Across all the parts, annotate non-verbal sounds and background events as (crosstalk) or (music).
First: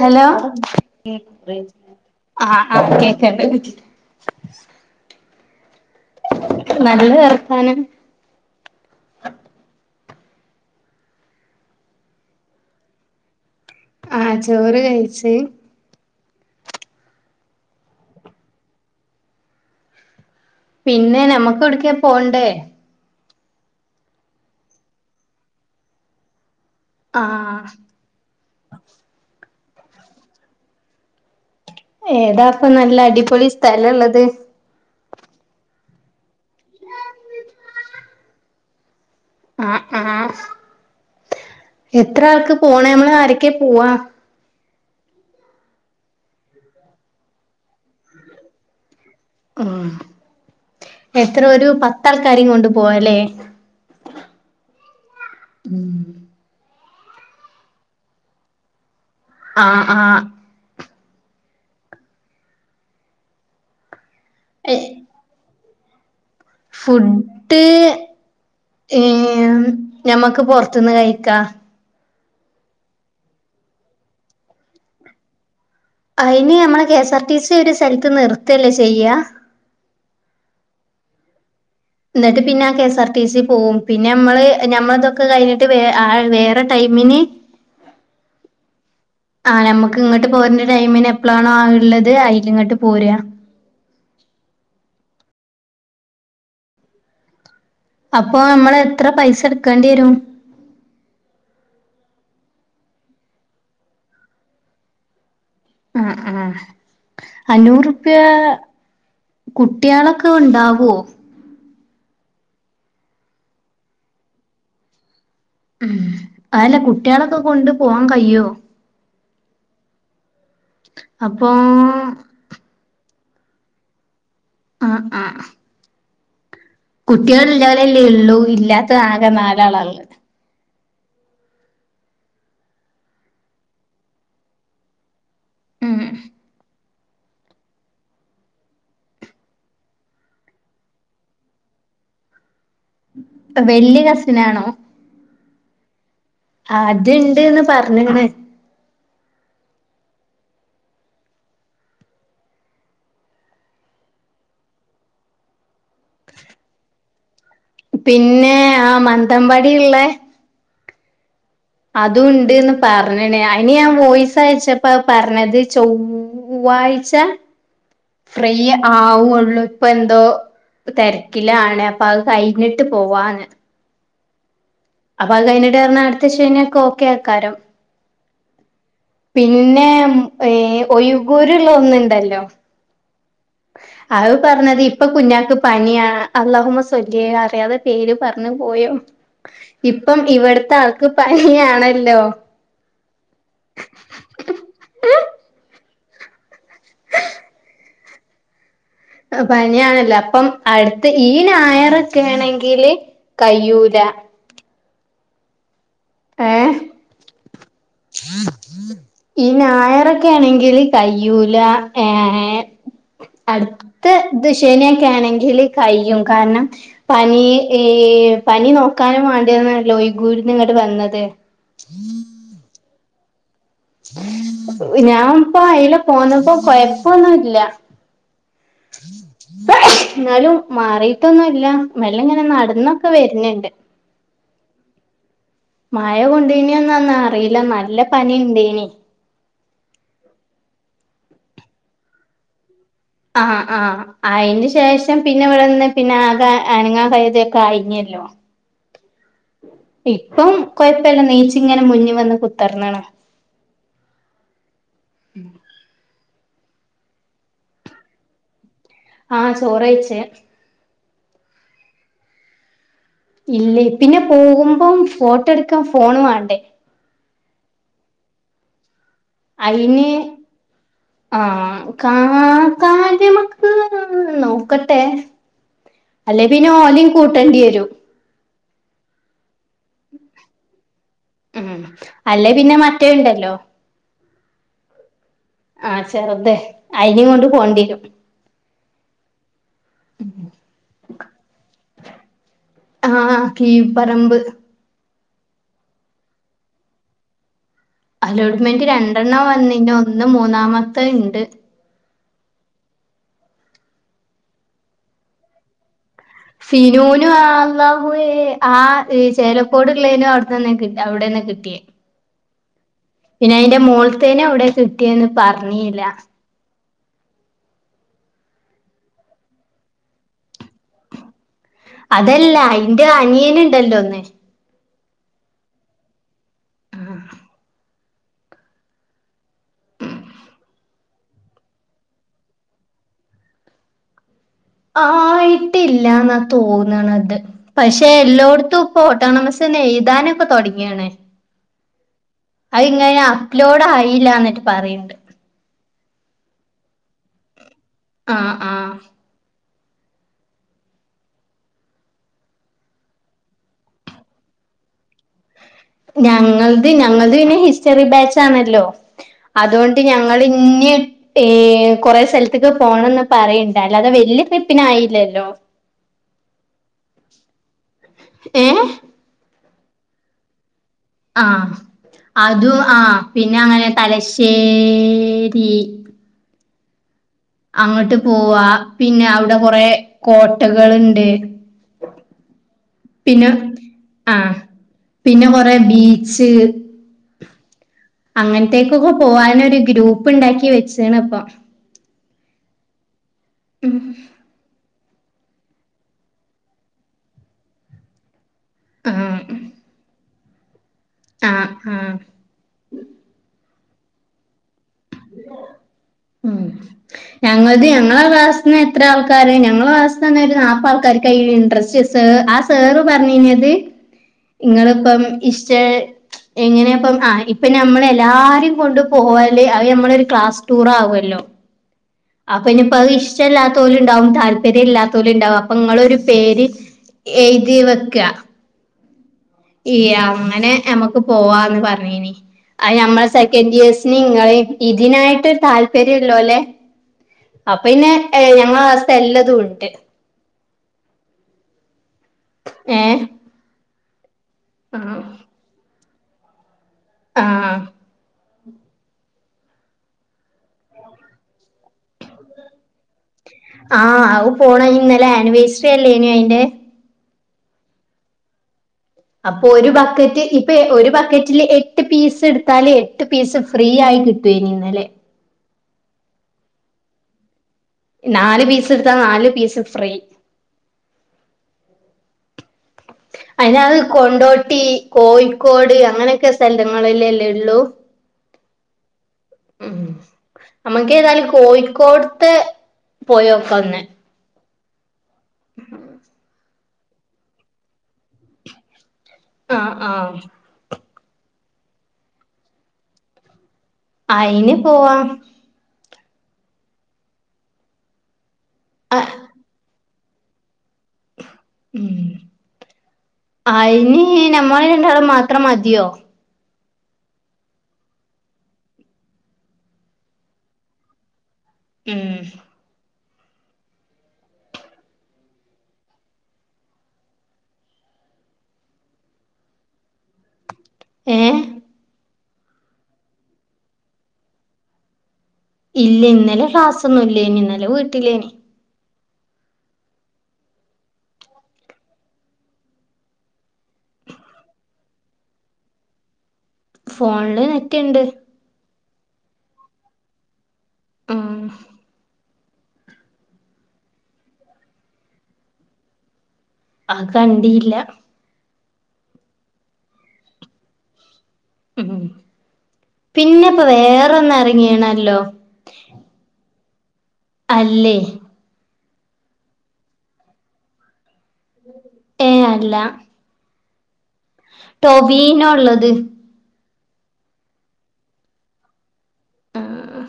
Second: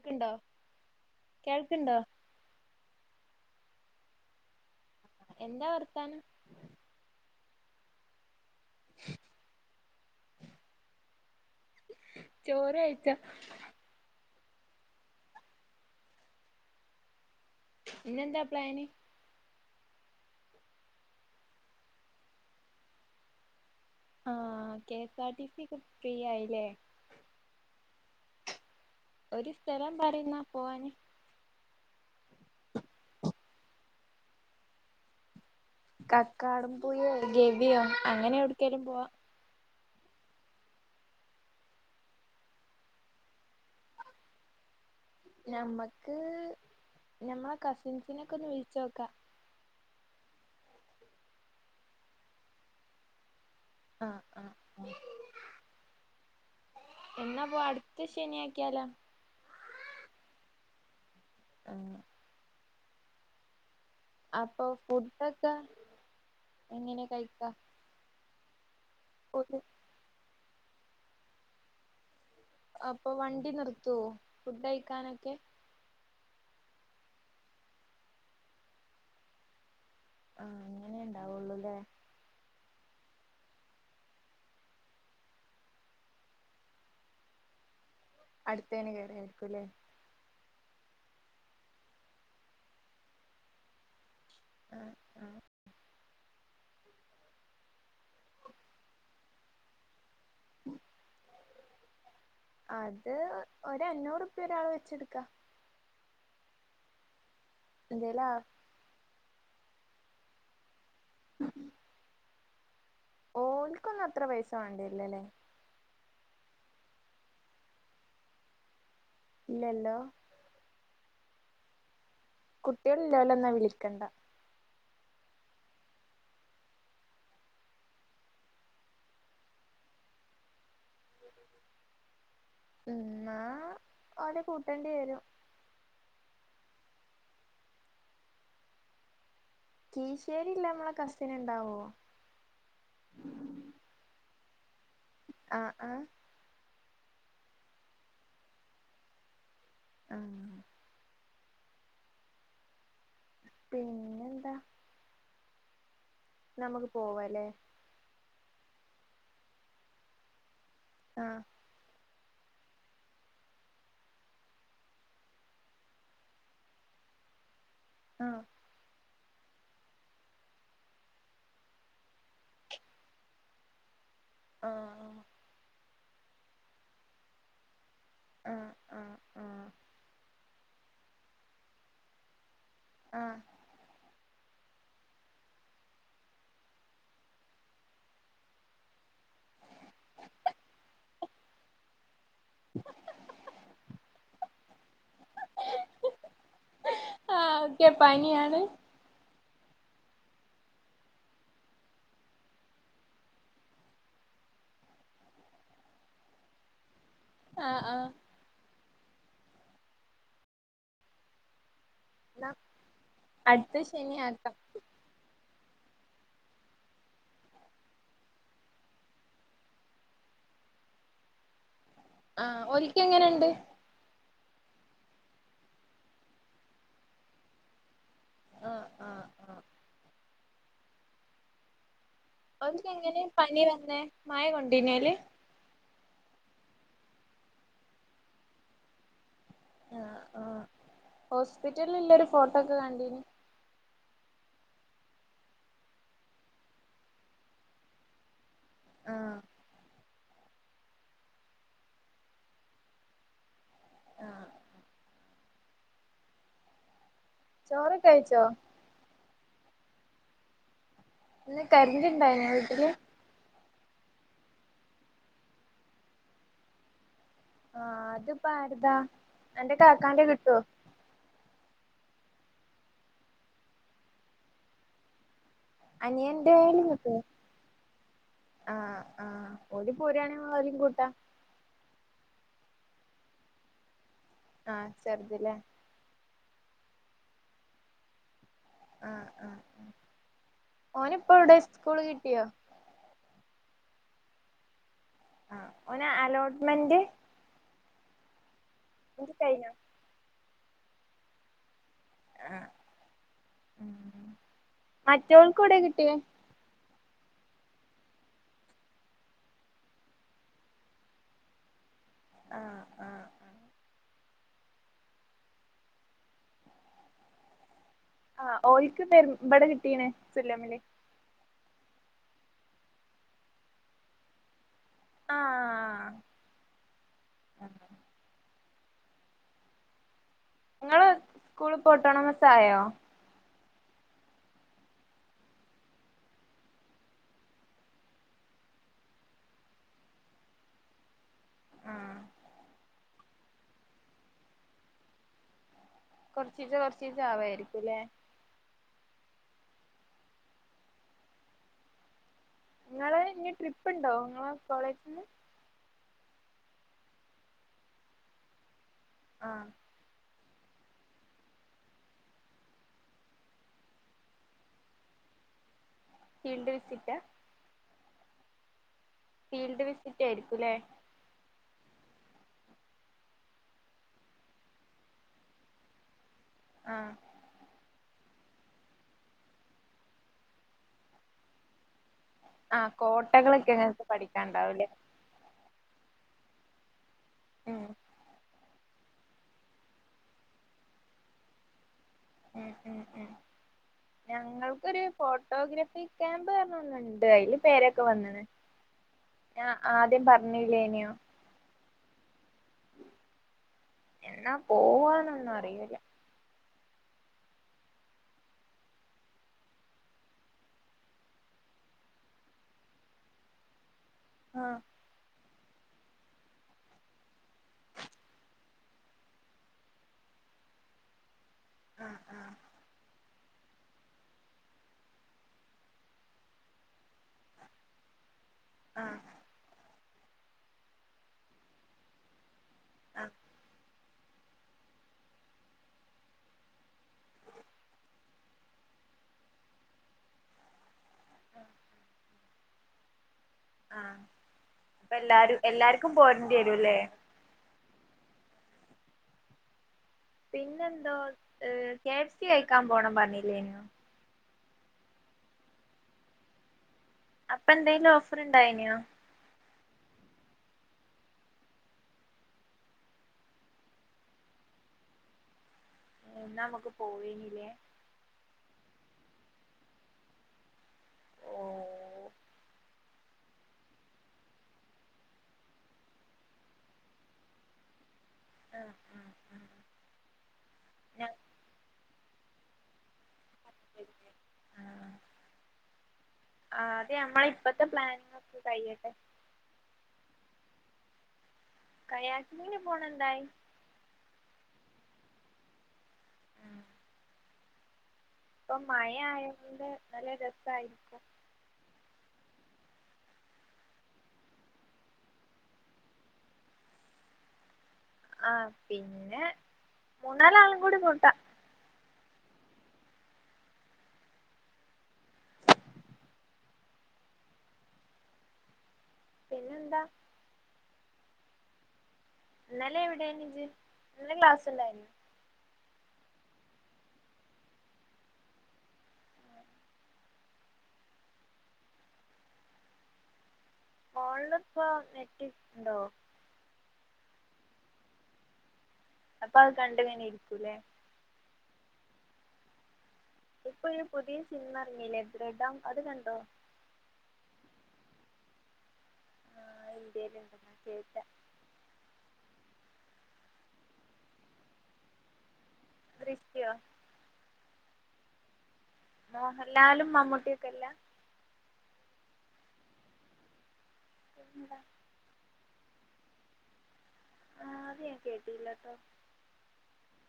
Hello കേൾക്ക്ണ്ടോ ആഹ് ആഹ് കേക്കണ്ട്. എന്താ വർത്താനം? നല്ല വർത്താനം. ചോറ് കഴിച്ചോ? ആഹ് ചോറ് കഴിച്ച്. ഇന്നെന്താ പ്ലാന്. പിന്നെ നമ്മക്ക് എവിടക്കേം പോണ്ടേ. ആഹ് K S R T C യൊക്കെ ഫ്രീ ആയില്ലേ. ആഹ്. ഒരു സ്ഥലം പറയിന്നാ പോവാന്. ഏതാപ്പ നല്ല അടിപൊളി സ്ഥലള്ളത്. കക്കാടം പൊയ ഗവിയോ അങ്ങനെ എവിടക്കേലും പോവാ ആഹ് ആഹ് എത്ര ആൾക്ക് പോണെ നമ്മള് ആരൊക്കെ പോവാ? ഞമ്മക്ക് ഞമ്മളെ കസിൻസിനൊക്കെ ഒന്ന് വിളിച്ചോക്കാം. ഉം എത്ര ഒരു പത്താൾക്കാരെയും കൊണ്ട് പോവാല്ലേ? ആഹ് ആഹ് ആഹ് ഉം എന്നാ പോവാ അടുത്ത ശനിയാക്കിയാലോ? ആഹ് ആഹ് ആഹ് അപ്പൊ ഫുഡൊക്കെ എങ്ങനെ കഴിക്കാ ഫുഡ് ഒരു ഏഹ് ഞമ്മക്ക് പൊറത്ത്ന് കഴിക്കാ അപ്പൊ വണ്ടി നിർത്തുവോ ഫുഡ് കഴിക്കാനൊക്കെ? അയിന് നമ്മള് കെസാർടീസി ഒരു സ്ഥലത്ത് നിർത്തല്ലേ ചെയ്യാ ആഹ് അങ്ങനെ ഇണ്ടാവുള്ളൂലേ ന്നിട്ട് പിന്നെ ആ കെസാർടിസി പോവും പിന്നെ നമ്മള് ഞമ്മളതൊക്കെ കഴിഞ്ഞിട്ട് വേ ആ വേറെ ടൈമിന് അടുത്തേന് കേറാരിക്കൂലേ ക്ക് ഇങ്ങട്ട് പോര്ന്ന ടൈമിന് എപ്പളാണോ അത് ഇള്ളത് അയില്ങ്ങട്ട് പോരാ ആഹ് അപ്പൊ നമ്മള് എത്ര പൈസ എടുക്കെണ്ടി വരും? അത് ഒര് അഞ്ഞൂറുപ്യ ഒരാള് വെച്ചെട്ക്കാ ആഹ് ആഹ് അഞ്ഞൂറ്പ്യാ എന്തേലാ കുട്ട്യാളൊക്കെ ഇണ്ടാവോ? ഓലിക്കൊന്നും അത്ര പൈസ വേണ്ടിവെര്ല്ലാല്ലേ ഉം അതല്ലാ കുട്ട്യാളൊക്കെ കൊണ്ട് പോവാൻ കയ്യോ ഇല്ലെല്ലോ അപ്പോം കുട്ട്യോള് ഇല്ലോലൊന്നും വിളിക്കെണ്ട ആഹ് ആഹ് കുട്ടികളില്ലാതെ അല്ലേ ഉള്ളൂ ഇല്ലാത്തത് ആകെ നാലാള ഉള്ളത് ഉം എന്നാ ഓലെ കൂട്ടേണ്ടി വരും ഉം കീശേരി ഉള്ള നമ്മടെ കസിൻ ഉണ്ടാവോ വല്യ കസിനാണോ ആഹ് ആഹ് അത് ഉണ്ടെന്ന് പറഞ്ഞേക്കണ് ആഹ് പിന്നെ നമുക്ക് പോവാല്ലേ പിന്നേ ആഹ് മന്തമ്പടി ഉള്ളെ ആഹ് അതും ഉണ്ടെന്ന് പറഞ്ഞതാണ് അതിന് ഞാൻ വോയിസ് അയച്ചപ്പോ അത് പറഞ്ഞത് ചൊ വ്വാഴ്ച ആഹ് പയ്യെ ആവൂള്ളൂ ഇപ്പൊ എന്തോ തെരക്കിലാണ് അപ്പൊ അത് കഴിഞ്ഞിട്ട് പോവാന്ന് ആഹ് ആഹ് അത് അപ്പൊ കഴിഞ്ഞിട്ട് എന്ന്‌ പറഞ്ഞാ അടുത്ത ശനിയൊക്ക ഓക്ക അയ്ക്കാരം ആഹ് ആഹ് ആഹ് പിന്നെ ഈ ഒഴ്ഗൂരുള്ള ഒന്നുണ്ടല്ലോ ആഹ് അത് പറഞ്ഞത് ഇപ്പൊ കുഞ്ഞാക്ക് പനിയാ അള്ളാഹുമ്മ സൊല്ലീയേ അറിയാതെ പേര് പറഞ്ഞു പോയോ ഇപ്പം ഇവിടുത്തെ ആൾക്ക് പനിയാണല്ലോ ആഹ് ഓക്കെ പനിയാണ് പനിയാണല്ലോ അപ്പം അടുത്ത് ഈ ഞായറൊക്കെ ആണെങ്കില് കയ്യൂല ഏഹ് ആഹ് ആഹ് ഈ ഞായറൊക്കെ ആണെങ്കില് കയ്യൂല എന്നാ ഏഹ് അടുത്ത അടുത്ത് ശനിയാക്കാം ഇത് ശനിയൊക്കെ ആണെങ്കില് കയ്യും കാരണം പനി ഏ പനി നോക്കാനും വാണ്ടിയിരുന്നല്ലോ ഈ കുരുന്ന് ട്ട് വന്നത് ആഹ് ഓലിക്ക്‌ എങ്ങനെയുണ്ട് ഞാൻ ഇപ്പം അയിലേ പോന്നപ്പോ കൊയപ്പവൊന്നും ഇല്ല ആഹ് ആഹ് ആഹ് എന്നാലും മാറിയിട്ടൊന്നും ഇല്ല മെല്ലെ ഇങ്ങനെ നടന്നൊക്കെ വരുന്നുണ്ട് മയ കൊണ്ടീനാ ഓല് മയ കൊണ്ടീനോന്നൊന്നും അറിയില്ല നല്ല പനി ഉണ്ടെയ്നി ആഹ് ആഹ് ഹോസ്പിറ്റല് ഉള്ളൊരു ഫോട്ടോ ഒക്കെ കണ്ടീന് ആഹ് ആഹ് അയിന് ശേഷം പിന്നെ ഇവിടെ വന്ന് പിന്നെ ആകെ അനങ്ങാൻ കയ്തൊക്കെ ആയിനല്ലോ ആഹ് ഇപ്പം കൊഴപ്പവില്ല എനീച്ച് ഇങ്ങനെ മുന്നിൽ വന്ന് കുത്തർന്നാണ് ആഹ് ഉം ചോർ ക്കഴിച്ചോ ആഹ് ചോറെയ്ച്ച് ഇന്ന് കരണ്ട് ഇണ്ടായിനൊ വീട്ടില് ഇല്ലേ പിന്നെ പോകുമ്പം ഫോട്ടോ എടുക്കാൻ ഫോൺ വാണ്ടേ ആഹ് അത്പ്പോ ആര്താ അയിന് ആഹ് കാണാ കാര്യമക്ക് നോക്കട്ടെ അല്ലെ പിന്നെ അനിയന്റെയാലും ഓലിം കിട്ടോ കൂട്ടേണ്ടിരും ആഹ് ആഹ് ഓല് പോരാണെ ഓലേം കൂട്ടാ ഉം അല്ലേ പിന്നെ മറ്റേ ണ്ടല്ലോ ആഹ് ചെറുത് ലേ ആഹ് ചെറുതെ അയിനേം കൊണ്ട് പോണ്ട്യരും ആഹ് ആഹ് ആഹ് ഓനിപ്പോ എവിടെ സ്കൂൾ കിട്ടിയോ ആഹ് കീപറമ്പ് ആഹ് ഓന് അലോട്ട്മെന്റ് അലോട്ട്മെന്റ് ഇത് രണ്ടെണ്ണം കഴിഞ്ഞോ വന്നിനു ഒന്ന് മൂന്നാമത്തെണ്ട് ആഹ് ഉം മറ്റവൾക്ക്‌ എവ്ടെ കിട്ടിയേ ഫിനൂനു ആള്ളാഹുവേ ആഹ് ചേലക്കോട്ള്ളെനും അവിട്ത്തെന്നെ കി അവിടെന്നെ കിട്ടിയെ ആഹ് ആഹ് പിന്നെ ആഹ് അയിന്റെ മോൾത്തേനെ എവ്ടെ കിട്ടിയെന്ന് പറഞ്ഞീല്ല ആഹ് ഓൽക്ക് പെരു ഇവിടെ കിട്ടീണെ സുല്ലമില് അതല്ല അയിന്റെ അനിയെന്ണ്ടല്ലോ ഒന്ന് ആഹ് ആഹ് ങ്ങെളെ സ്കൂള്പ്പോ ഓട്ടോണോമസ് ആയോ അഹ് ആയിട്ടില്ലാന്ന തോന്ന്ണത് പക്ഷെ എല്ലോട്ത്തുപ്പോ ഓട്ടോണമസെന്നെ എഴുതാനൊക്കെ തുടങ്ങിണ് ആഹ് അഹ് ഇങ്ങനെ അപ്ലോട് ആയില്ലാന്നിട്ട് പറയ്ണ്ട് കൊർച്ചീച്ച കൊർച്ചീച്ച ആവായിരിക്കുല്ലേ ആഹ് ആഹ് നിങ്ങള് ഇനി ട്രിപ്പ് ണ്ടോ ങ്ങളെ കോളേജ്ന്ന് ഞങ്ങൾത് ഞങ്ങൾത് പിന്നെ ഹിസ്റ്ററി ബാച്ചാണല്ലോ ആഹ് അതോ ണ്ട് ഞങ്ങള് ന്നെ ഏഹ് കൊറെ സെൽത്ത്ക്ക് പോണന്ന് പറയിണ്ട് അല്ലാതെ വെല്ല്യ ട്രിപ്പിനായില്ലല്ലോ ഫീൽഡ് വിസിറ്റ ഏഹ് ഫീൽഡ് വിസിറ്റ് ആയിരിക്കൂല്ലേ. ആഹ് അതും ആഹ് പിന്നെ അങ്ങനെ തലശ്ശേരി ആഹ്. അങ്ങട്ട് പോവാ. പിന്നെ അവിടെ കൊറെ കോട്ടകള്ണ്ട്. ആഹ് കോട്ടകളൊക്കെ ഞങ്ങക്ക് ആഹ് പഠിക്കാൻണ്ടാവൂലേ. പിന്നെ കൊറേ ബീച്ച് ഉം അങ്ങൻത്തെ പൊക്കൊ പോവാനൊരു ഗ്രൂപ്പ് ണ്ടാക്കി വെച്ചേണ് ഇപ്പം. ഉം ഉം ഉം ഉം ഞങ്ങൾക്കൊര് ഫോട്ടോഗ്രാഫി ക്യാമ്പ് പർഞ്ഞൊന്ന്ണ്ട് അയില് പേരെക്കെ വന്ന്ണ് ആഹ് ഞാൻ ആദ്യം പറ്ഞ്ഞില്ലേനിയോ ആഹ് ആഹ് എന്നാ പോവാന്നൊന്നും അറിയേല്ല ഉം ഞങ്ങള്ത് ഞങ്ങള്ടെ ക്ലാസ്സ്ന്ന് എത്ര ആൾക്കാര് ഞങ്ങള്ടെ ക്ലാസ്സ്ന്നന്നെ ഒരു നാപ്പത് ആൾക്കാര്ക്കാ ഈ ഇൻട്രസ്റ്റ്സ് സാറ് ആഹ് സാർ പറഞ്ഞീനത് ആഹ് ഇങ്ങള്പ്പം ഇഷ്ട് എങ്ങനേപ്പം ആഹ് ഇപ്പൊ ഞമ്മള് എല്ലാരിം കൊണ്ട് പോവല് അത് ഞമ്മളെ ഒരു ക്ലാസ് ടൂർ ആവോല്ലോ ആഹ് ആഹ് (unintelligible) ഇഞ്ഞ്പ്പം അഹ് ഇഷ്ടല്ലാത്തോല് ഇണ്ടാവും താല്പര്യം ഇല്ലാത്തോല് ഇണ്ടാവും അപ്പൊ ഇങ്ങളൊര് പേര് എഴ്തി വെക്കാ ആഹ് ഈയങ്ങനെ ഞമ്മക്ക് പോവാന്ന് പറ്ഞ്ഞീനി അഹ് ആഹ് ഞമ്മളെ സെക്കൻ്റ് ഇയേഴ്സ് നിങ്ങളിം ഇതിനായിട്ട് താല്പര്യം ഇള്ളോലെ അപ്പൊ പിന്നെ ഏഹ് ഞങ്ങളെ ക്ലാസ്ത്തെ എല്ലതും ഉണ്ട് (unintelligible) ഏഹ് ആഹ് ഇപ്പ എല്ലാരും എല്ലാര്ക്കും പോരേണ്ടി വരൂല്ലേ ആഹ് പിന്നെന്തോ ഏഹ് കെഫ് സി കഴിക്കാൻ പോണം പറഞ്ഞില്ലേന്യോ ആഹ് അവുപ്പോണം ഇന്നലെ ആനിവേഴ്സറി അല്ലേന്യോ അയിന്റെ അപ്പ എന്തേലും ഓഫർ ഇണ്ടായിനോ? അപ്പൊ ഒരു ബക്കറ്റ് ഇപ്പേ ഒരു ബക്കറ്റില് എട്ട് പീസ് എട്ത്താല് എ ട്ട് പീസ് ഫ്രീയായി കിട്ടുവേനി ഇന്നലെ ഏഹ് ഇന്നാ അമ്മക്ക് പോവേനില്ലേ നാല് പീസ് ഇട്ത്താ നാല് പീസ് ഫ്രീ ഓഹ് അതിനഹ് കൊണ്ടോട്ടി, കോഴിക്കോട് അങ്ങനെക്കെ സ്ഥലങ്ങളില്ലല്ലേള്ളു ആഹ് ആഹ് ആഹ് ഉം ഞാൻ നമ്മക്കേതായാലും കോഴിക്കോട്ത്തെ പോയോക്കാ ഒന്ന് ആഹ് (inaudible) ആദ്യം അമ്മളെ ഇപ്പഴത്തെ പ്ലാനിങ്ങൊക്കെ കഴിയട്ടെ ആഹ് ആഹ് കയാറ്റിങ്ങിന് പോണെ എന്തായി അയിന് പോവാം ആഹ് ഇപ്പൊ മഴ ആ ആയേൻ്റെ നല്ല രസായിരിക്കും ഉം അയിനി ഞമ്മള് രണ്ടാളും മാത്രം മതിയോ? ആഹ്‌ പിന്നെ മൂന്നാലാളും കൂടി കൂട്ടാ ഉം പിന്നെന്താ? ഏഹ്? ഇന്നലെ എവിടെയാണിജ്ജ് ഇന്ന് ക്ലാസ്സുണ്ടായിരുന്നാ ഇല്ല്യ ഇന്നലെ ക്ലാസ്സൊന്നുല്ലേനി ഇന്നലെ വീട്ടിലേനി ഫോണിലിപ്പോ നെറ്റ്ട്ട്ണ് ണ്ടോ? ഫോണില് നെറ്റ്ണ്ട് അപ്പ അത് കണ്ട്ങ്ങനെ ഇരിക്കൂല്ലേ? ആഹ് ഇപ്പൊ ഒരു പുയത്യേ സിനിമ എറങ്ങീല്ലേ ദൃഡം അത് കണ്ടോ? അഹ്‌ കണ്ടീല്ല ആഹ് എന്തേലുണ്ടങ്കി കേട്ട ം പിന്നപ്പൊ വേറൊന്ന് എറങ്ങീണല്ലോ ദൃശ്യോ? അല്ലേ മോഹല്ലാലും മമ്മുട്ടിക്കല്ല- ഏഹ്‌ അല്ല (unintelligible) ടൊവീന്നോള്ളത് ആഹ് അത് ഞാൻ കേട്ടില്ലാട്ടോ- ആഹ്‌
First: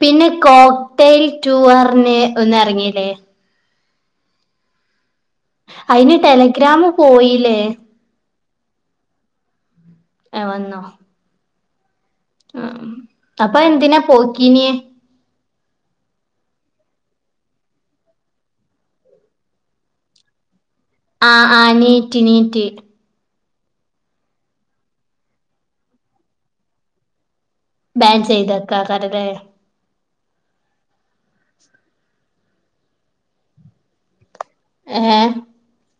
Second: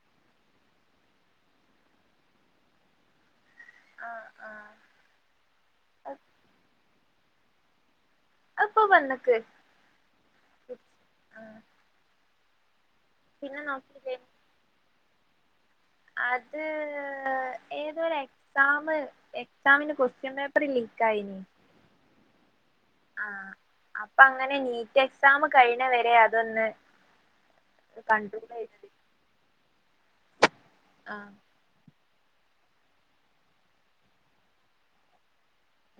പിന്നെ കോക്ടൈൽ ടൂ അർഞ്ഞെ ഒന്നെറങ്ങീല്ലേ? ആഹ്‌ ആഹ് അയിന് ടെലഗ്രാമ് പോയീലേ? അത്പ്പൊ വന്ന്ക്ക് അഹ് വന്നോ? ആഹ്‌ ആഹ് അപ്പൊ എന്തിനാ നോക്കില്ലേ പോക്കീനെ അത് ഏതോര് എക്സാമ് എക്സാമിന് കൊസ്ട്യൻ പേപ്പറ് ലീ ആഹ്‌ ആഹ്‌ നീറ്റ് നീറ്റ് ആഹ്‌ അപ്പങ്ങനെ നീറ്റ് എക്സാമ് കഴിയിണ വരെ അതൊന്ന് ബാൻ കണ്ട്രോളെയ്തത് ചെയ്തേക്കാക്കാരല്ലേ ആഹ്‌ ഏഹ്‌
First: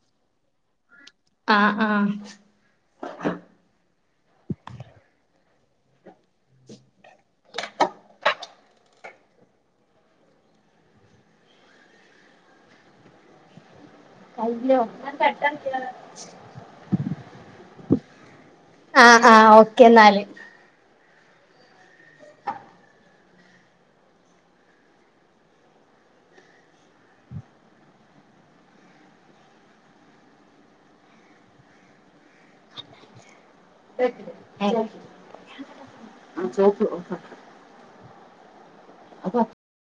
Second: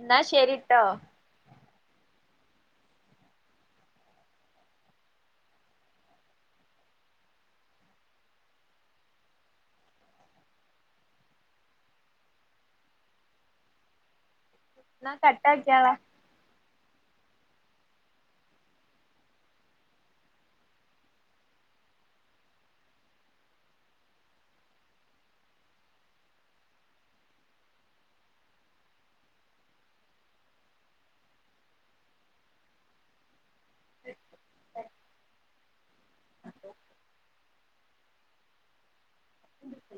ന്നാ ശരീട്ടോ ആഹ് ആഹ്‌ കയ്യോ എന്നാ ഞാൻ പെട്ടന്ന് കട്ടാക്കിയാളാ ആഹ് ആഹ് ഓക്കെ ന്നാല്. (unintelligible) (unintelligible) അപ്പ (inaudible)